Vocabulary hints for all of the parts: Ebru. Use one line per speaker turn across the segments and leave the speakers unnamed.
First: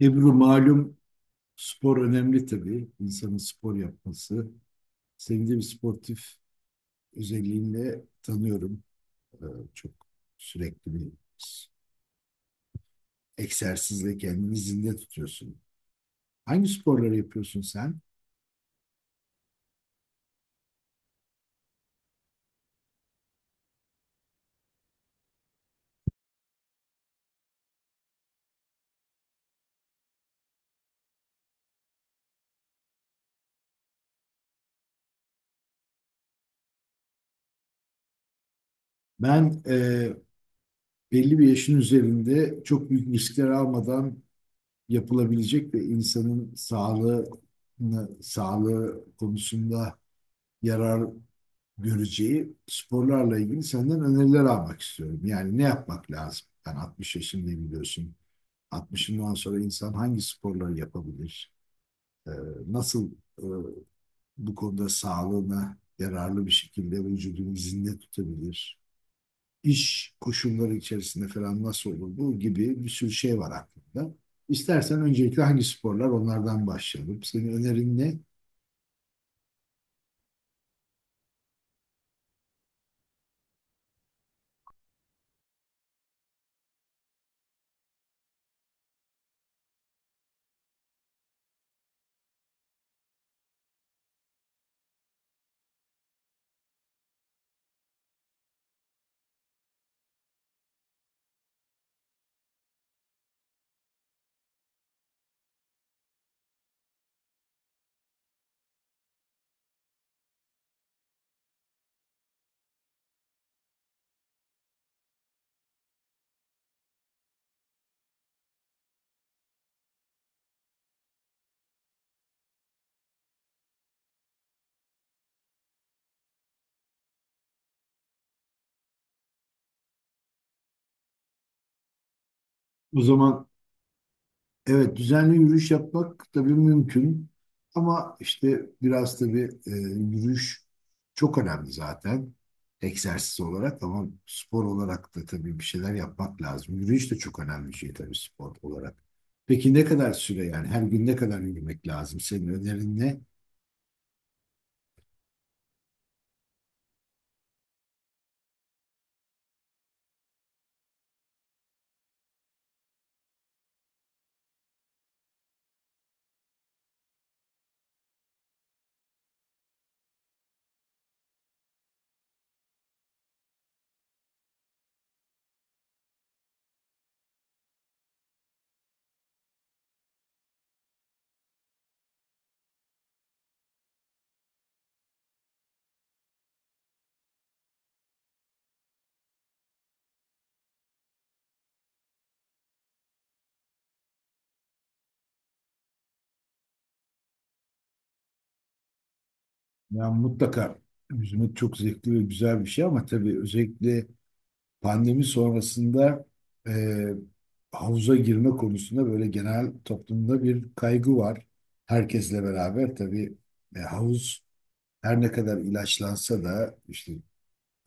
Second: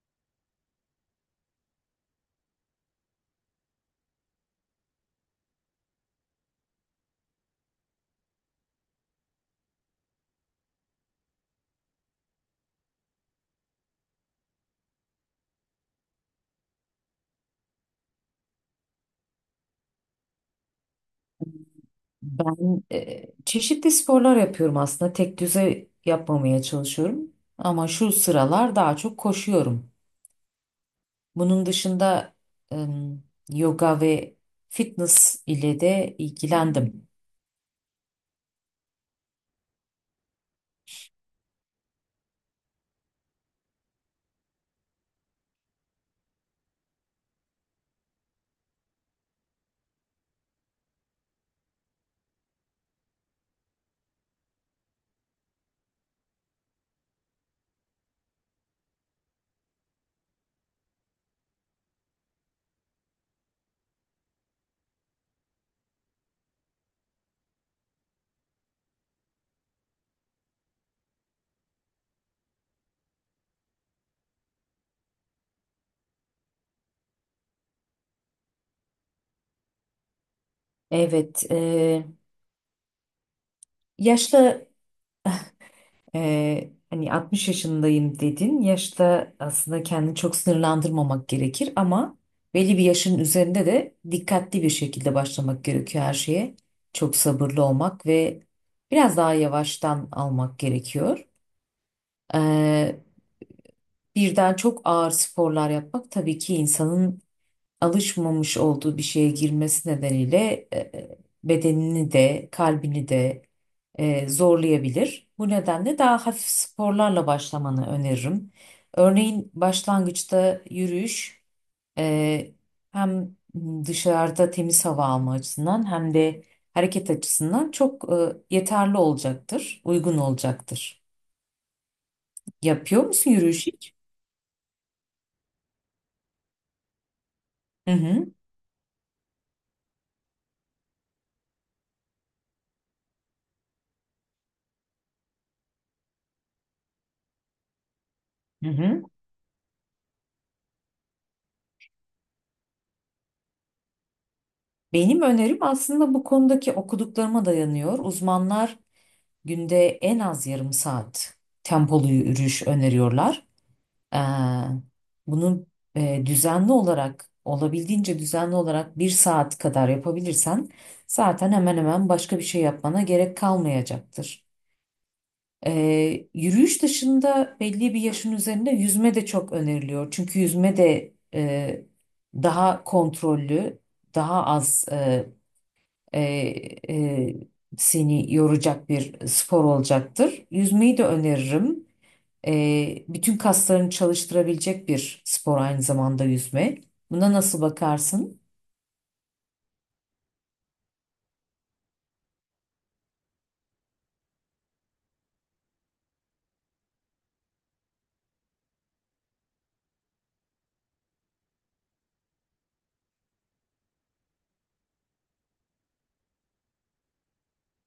Ebru malum spor önemli tabii. İnsanın spor yapması. Seni de bir sportif özelliğinle tanıyorum. Ee, çok sürekli bir s- egzersizle kendini zinde tutuyorsun. Hangi sporları yapıyorsun sen?
Ben çeşitli sporlar yapıyorum aslında. Tek düze yapmamaya çalışıyorum. Ama şu sıralar daha çok koşuyorum. Bunun dışında em, yoga ve fitness ile de ilgilendim.
Ben belli bir yaşın üzerinde çok büyük riskler almadan yapılabilecek ve insanın sağlığını, sağlığı konusunda yarar göreceği sporlarla ilgili senden öneriler almak istiyorum. Yani ne yapmak lazım? Ben 60 yaşındayım biliyorsun. 60'ından sonra insan hangi sporları yapabilir? Ee, nasıl e, bu konuda sağlığına yararlı bir şekilde vücudunu zinde tutabilir? İş koşulları içerisinde falan nasıl olur? Bu gibi bir sürü şey var aklımda. İstersen öncelikle hangi sporlar onlardan başlayalım. Senin önerin ne?
Evet, e, yaşlı hani 60 yaşındayım dedin. Yaşta aslında kendini çok sınırlandırmamak gerekir ama belli bir yaşın üzerinde de dikkatli bir şekilde başlamak gerekiyor her şeye. Çok sabırlı olmak ve biraz daha yavaştan almak gerekiyor. Ee, Birden çok ağır sporlar yapmak tabii ki insanın alışmamış olduğu bir şeye girmesi nedeniyle bedenini de kalbini de zorlayabilir. Bu nedenle daha hafif sporlarla başlamanı öneririm. Örneğin başlangıçta yürüyüş e, hem dışarıda temiz hava alma açısından hem de hareket açısından çok yeterli olacaktır, uygun olacaktır.
O
Yapıyor musun
zaman
yürüyüş hiç?
evet, düzenli yürüyüş yapmak tabii mümkün
Hı
ama
hı.
işte biraz tabii yürüyüş çok önemli zaten egzersiz olarak ama spor olarak da tabii bir şeyler yapmak lazım. Yürüyüş de çok önemli bir şey tabii spor
Hı hı.
olarak. Peki ne kadar süre yani her gün ne kadar yürümek lazım? Senin önerin ne?
Benim önerim aslında bu konudaki okuduklarıma dayanıyor. Uzmanlar günde en az yarım saat tempolu yürüyüş öneriyorlar. Ee, Bunu düzenli olarak, olabildiğince düzenli olarak bir saat kadar yapabilirsen zaten hemen hemen başka bir şey yapmana gerek kalmayacaktır. Yürüyüş dışında belli bir yaşın üzerinde yüzme de çok öneriliyor. Çünkü yüzme de daha kontrollü, daha az e, e, seni yoracak bir spor olacaktır. Yüzmeyi de öneririm. Bütün kaslarını çalıştırabilecek bir spor aynı zamanda yüzme. Buna nasıl bakarsın?
Ya mutlaka yüzmek çok zevkli ve güzel bir şey ama tabii özellikle pandemi sonrasında e, havuza girme konusunda böyle genel toplumda bir kaygı var. Herkesle beraber tabii havuz her ne kadar ilaçlansa da işte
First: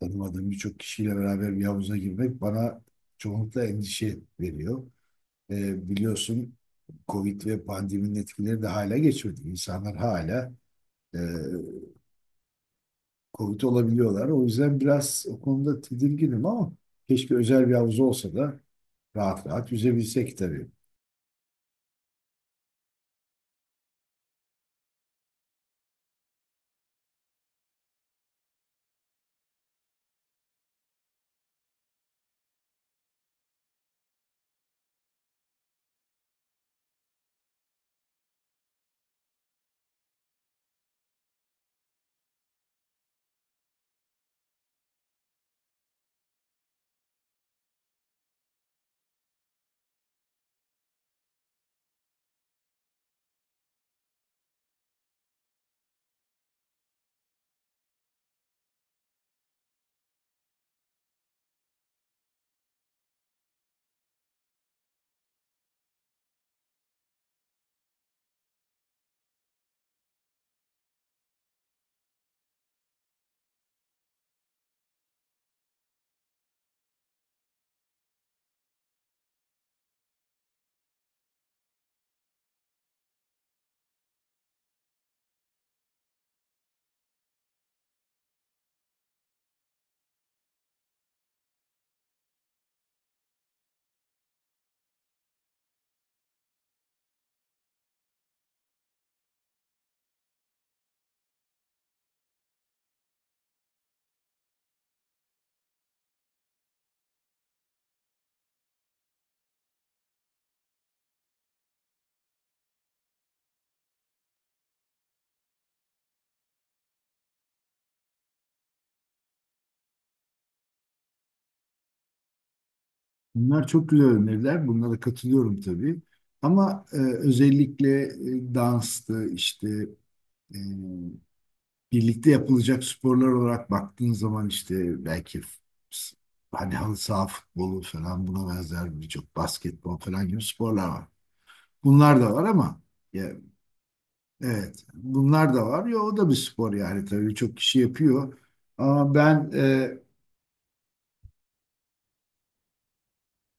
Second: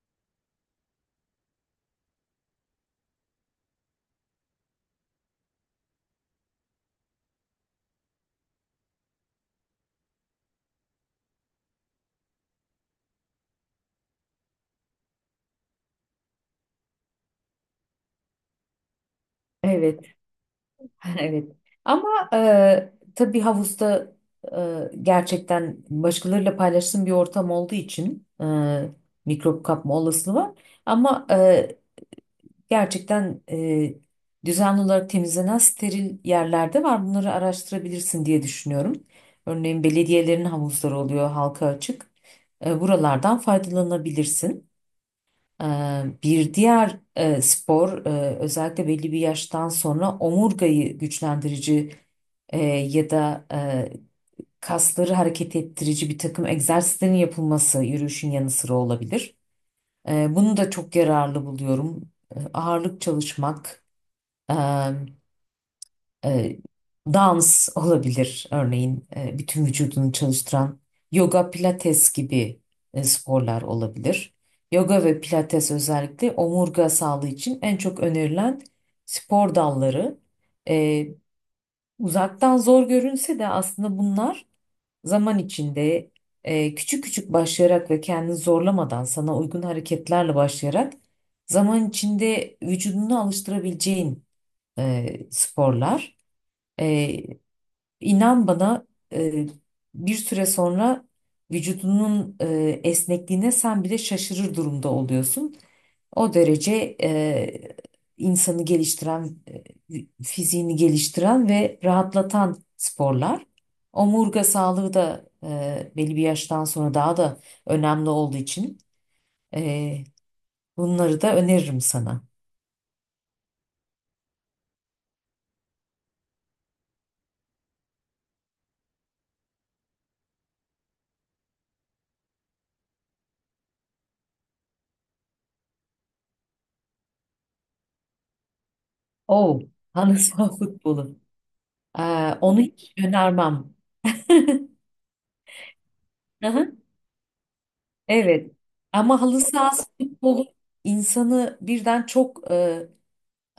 tanımadığım birçok kişiyle beraber bir havuza girmek bana çoğunlukla endişe veriyor. Biliyorsun Covid ve pandeminin etkileri de hala geçmedi. İnsanlar hala e, Covid olabiliyorlar. O yüzden biraz o konuda tedirginim ama keşke özel bir havuz olsa da rahat rahat
Evet,
yüzebilsek tabii.
evet. Ama tabii havuzda gerçekten başkalarıyla paylaştığım bir ortam olduğu için mikrop kapma olasılığı var. Ama gerçekten düzenli olarak temizlenen steril yerlerde var. Bunları araştırabilirsin diye düşünüyorum. Örneğin belediyelerin havuzları oluyor halka açık. Buralardan faydalanabilirsin. E, Bir diğer spor, özellikle belli bir yaştan sonra omurgayı güçlendirici ya da kasları hareket ettirici bir takım egzersizlerin yapılması yürüyüşün yanı sıra olabilir. Bunu da çok yararlı buluyorum. Ağırlık çalışmak, ee, e, dans olabilir örneğin, bütün vücudunu çalıştıran yoga, pilates gibi sporlar olabilir. Yoga ve pilates özellikle omurga sağlığı için en çok önerilen spor dalları. Ee, Uzaktan zor görünse de aslında bunlar zaman içinde küçük küçük başlayarak ve kendini zorlamadan sana uygun hareketlerle başlayarak zaman içinde vücudunu alıştırabileceğin sporlar. Ee, inan bana, e, bir süre sonra vücudunun esnekliğine sen bile şaşırır durumda oluyorsun. O derece insanı geliştiren, fiziğini geliştiren ve rahatlatan sporlar. Omurga sağlığı da belli bir yaştan sonra daha da önemli olduğu için e, bunları da öneririm sana.
Bunlar çok güzel öneriler. Bunlara katılıyorum tabii. Ama özellikle danstı işte e, birlikte yapılacak sporlar olarak baktığın zaman işte belki hani halı saha futbolu falan buna benzer birçok
Oh,
basketbol
halı
falan gibi
saha
sporlar var.
futbolu. Ee,
Bunlar da var
Onu
ama
hiç
ya,
önermem.
evet, bunlar da var. Ya o da bir
Hı
spor
hı,
yani tabii çok kişi yapıyor.
evet.
Ama
Ama halı
ben
sahası
e,
futbolu insanı birden çok e,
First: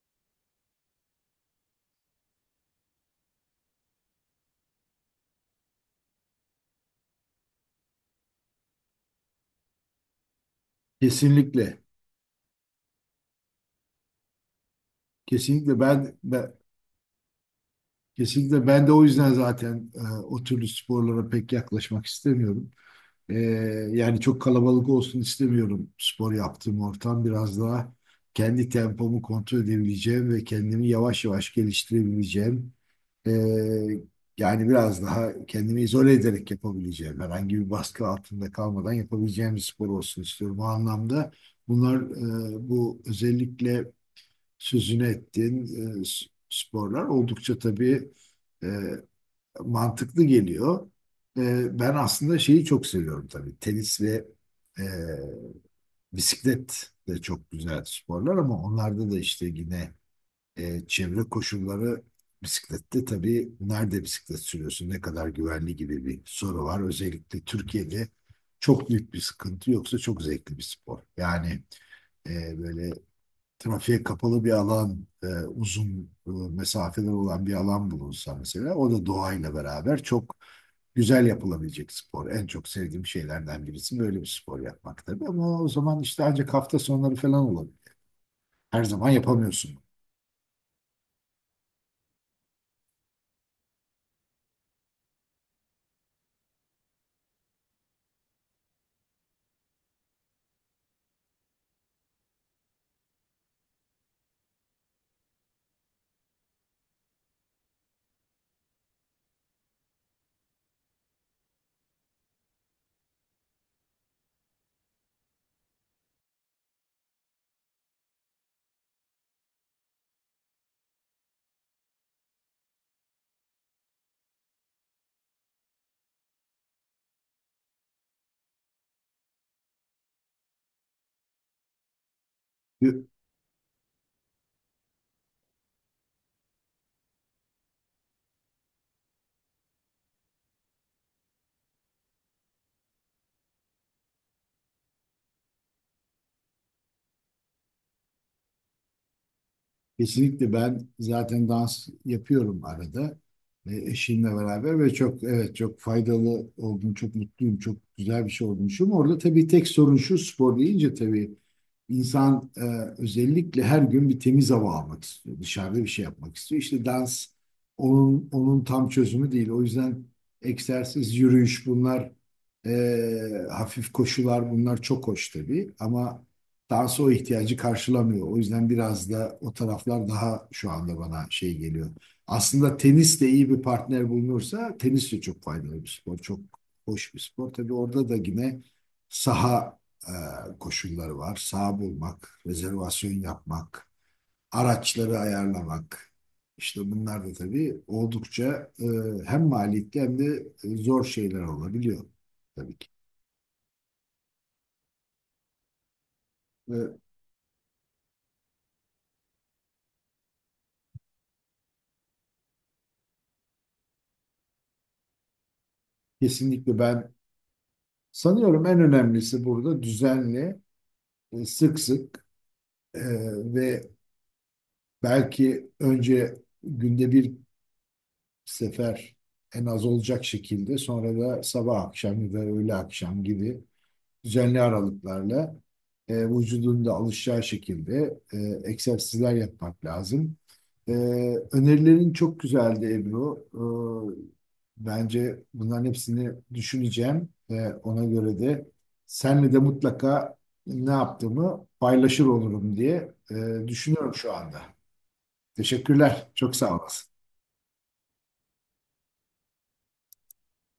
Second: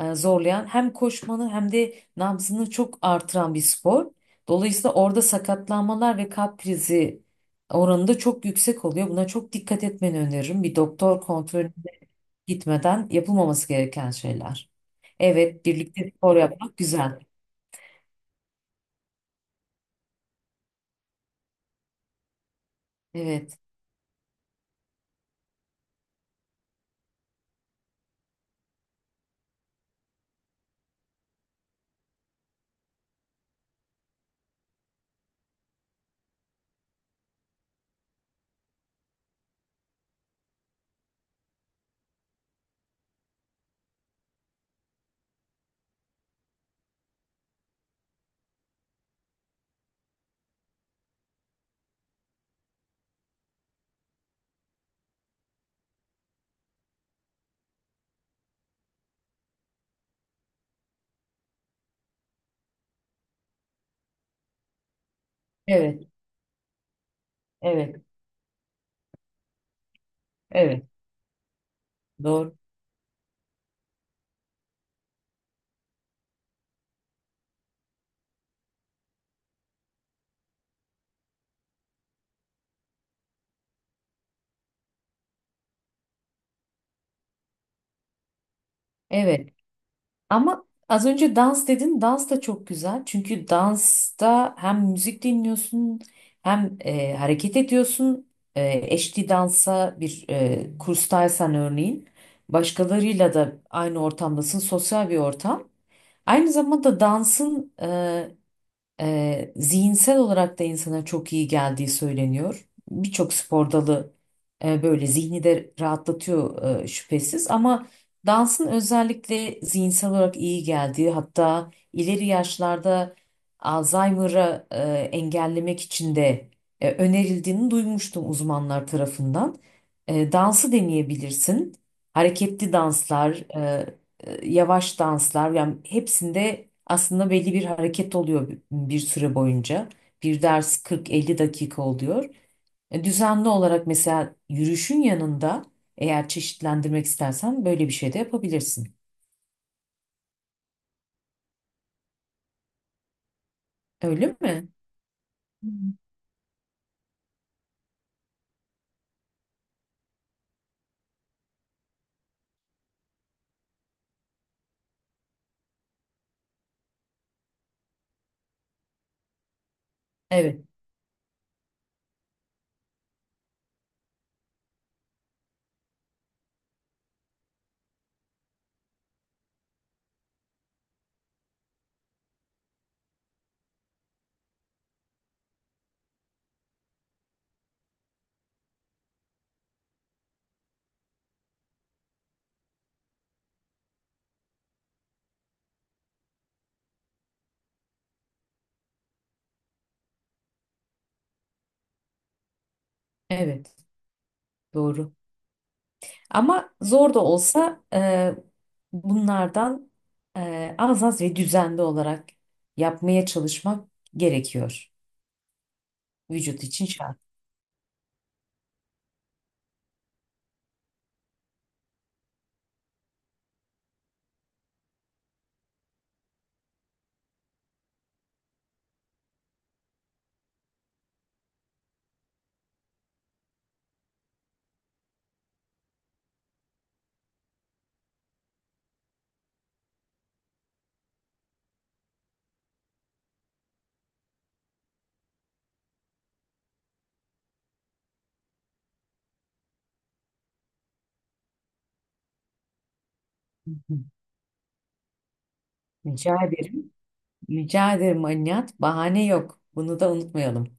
e, zorlayan, hem koşmanı hem de nabzını çok artıran bir spor. Dolayısıyla orada sakatlanmalar ve kalp krizi oranı da çok yüksek oluyor. Buna çok dikkat etmeni öneririm. Bir doktor kontrolüne
kesinlikle,
gitmeden yapılmaması gereken şeyler. Evet,
kesinlikle
birlikte
ben,
spor
ben
yapmak güzel.
kesinlikle ben de o yüzden zaten o türlü sporlara pek yaklaşmak istemiyorum. Ee,
Evet,
yani çok kalabalık olsun istemiyorum spor yaptığım ortam. Biraz daha kendi tempomu kontrol edebileceğim ve kendimi yavaş yavaş geliştirebileceğim. Ee, yani biraz daha kendimi izole ederek yapabileceğim. Herhangi bir baskı altında kalmadan yapabileceğim bir spor olsun istiyorum. O anlamda bunlar bu özellikle sözünü ettiğin sporlar oldukça tabii e, mantıklı geliyor. E, ben aslında şeyi çok seviyorum tabii. Tenis ve e, bisiklet de çok güzel sporlar ama onlarda da işte yine çevre koşulları bisiklette tabii nerede bisiklet sürüyorsun, ne kadar güvenli gibi
evet,
bir soru var. Özellikle
evet,
Türkiye'de çok büyük bir sıkıntı yoksa çok zevkli bir
evet.
spor. Yani
Doğru.
böyle trafiğe kapalı bir alan, uzun mesafeler olan bir alan bulunsa mesela o da doğayla beraber çok güzel yapılabilecek spor. En çok sevdiğim şeylerden birisi böyle bir spor yapmak tabii. Ama o zaman işte ancak hafta sonları falan olabilir. Her zaman
Evet,
yapamıyorsun.
ama az önce dans dedin. Dans da çok güzel. Çünkü dansta hem müzik dinliyorsun, hem hareket ediyorsun. E, Eşli dansa, bir kurstaysan örneğin, başkalarıyla da aynı ortamdasın. Sosyal bir ortam. Aynı zamanda dansın zihinsel olarak da insana çok iyi geldiği söyleniyor. Birçok spor dalı böyle zihni de rahatlatıyor şüphesiz, ama dansın özellikle zihinsel olarak iyi geldiği, hatta ileri yaşlarda Alzheimer'ı engellemek için de önerildiğini duymuştum uzmanlar tarafından. Dansı deneyebilirsin. Hareketli danslar, yavaş danslar, yani hepsinde aslında belli bir hareket oluyor bir süre boyunca. Bir ders 40-50 dakika oluyor. Düzenli olarak mesela yürüyüşün yanında, eğer çeşitlendirmek istersen, böyle bir şey de yapabilirsin.
Kesinlikle ben zaten dans yapıyorum arada eşimle
Öyle mi?
beraber ve çok evet çok faydalı oldum, çok mutluyum, çok güzel bir şey olmuşum. Orada tabii tek sorun şu spor deyince tabii insan özellikle her gün bir temiz hava almak istiyor, dışarıda bir şey yapmak istiyor. İşte dans onun tam çözümü değil. O yüzden
Evet,
egzersiz, yürüyüş bunlar e, hafif koşular bunlar çok hoş tabii ama dans o ihtiyacı karşılamıyor. O yüzden biraz da o taraflar daha şu anda bana şey geliyor. Aslında tenis de iyi bir partner bulunursa tenis de çok faydalı bir spor. Çok hoş bir spor. Tabii orada da yine saha koşulları var. Saha bulmak, rezervasyon yapmak, araçları ayarlamak. İşte bunlar da tabii oldukça hem maliyetli hem de zor şeyler olabiliyor tabii ki.
evet, doğru. Ama
Ve
zor da olsa bunlardan az az ve düzenli olarak yapmaya çalışmak gerekiyor. Vücut
kesinlikle
için
ben
şart.
sanıyorum en önemlisi burada düzenli, sık sık e, ve belki önce günde bir sefer en az olacak şekilde sonra da sabah akşam ya da öğle akşam gibi düzenli aralıklarla vücudun da alışacağı şekilde egzersizler yapmak lazım. E, önerilerin çok güzeldi Ebru. Bence bunların hepsini düşüneceğim ve ona göre de senle de mutlaka ne yaptığımı paylaşır olurum diye
Hı.
düşünüyorum şu anda. Teşekkürler.
Rica
Çok sağ
ederim.
olasın.
Rica ederim Alinihat. Bahane yok. Bunu da unutmayalım.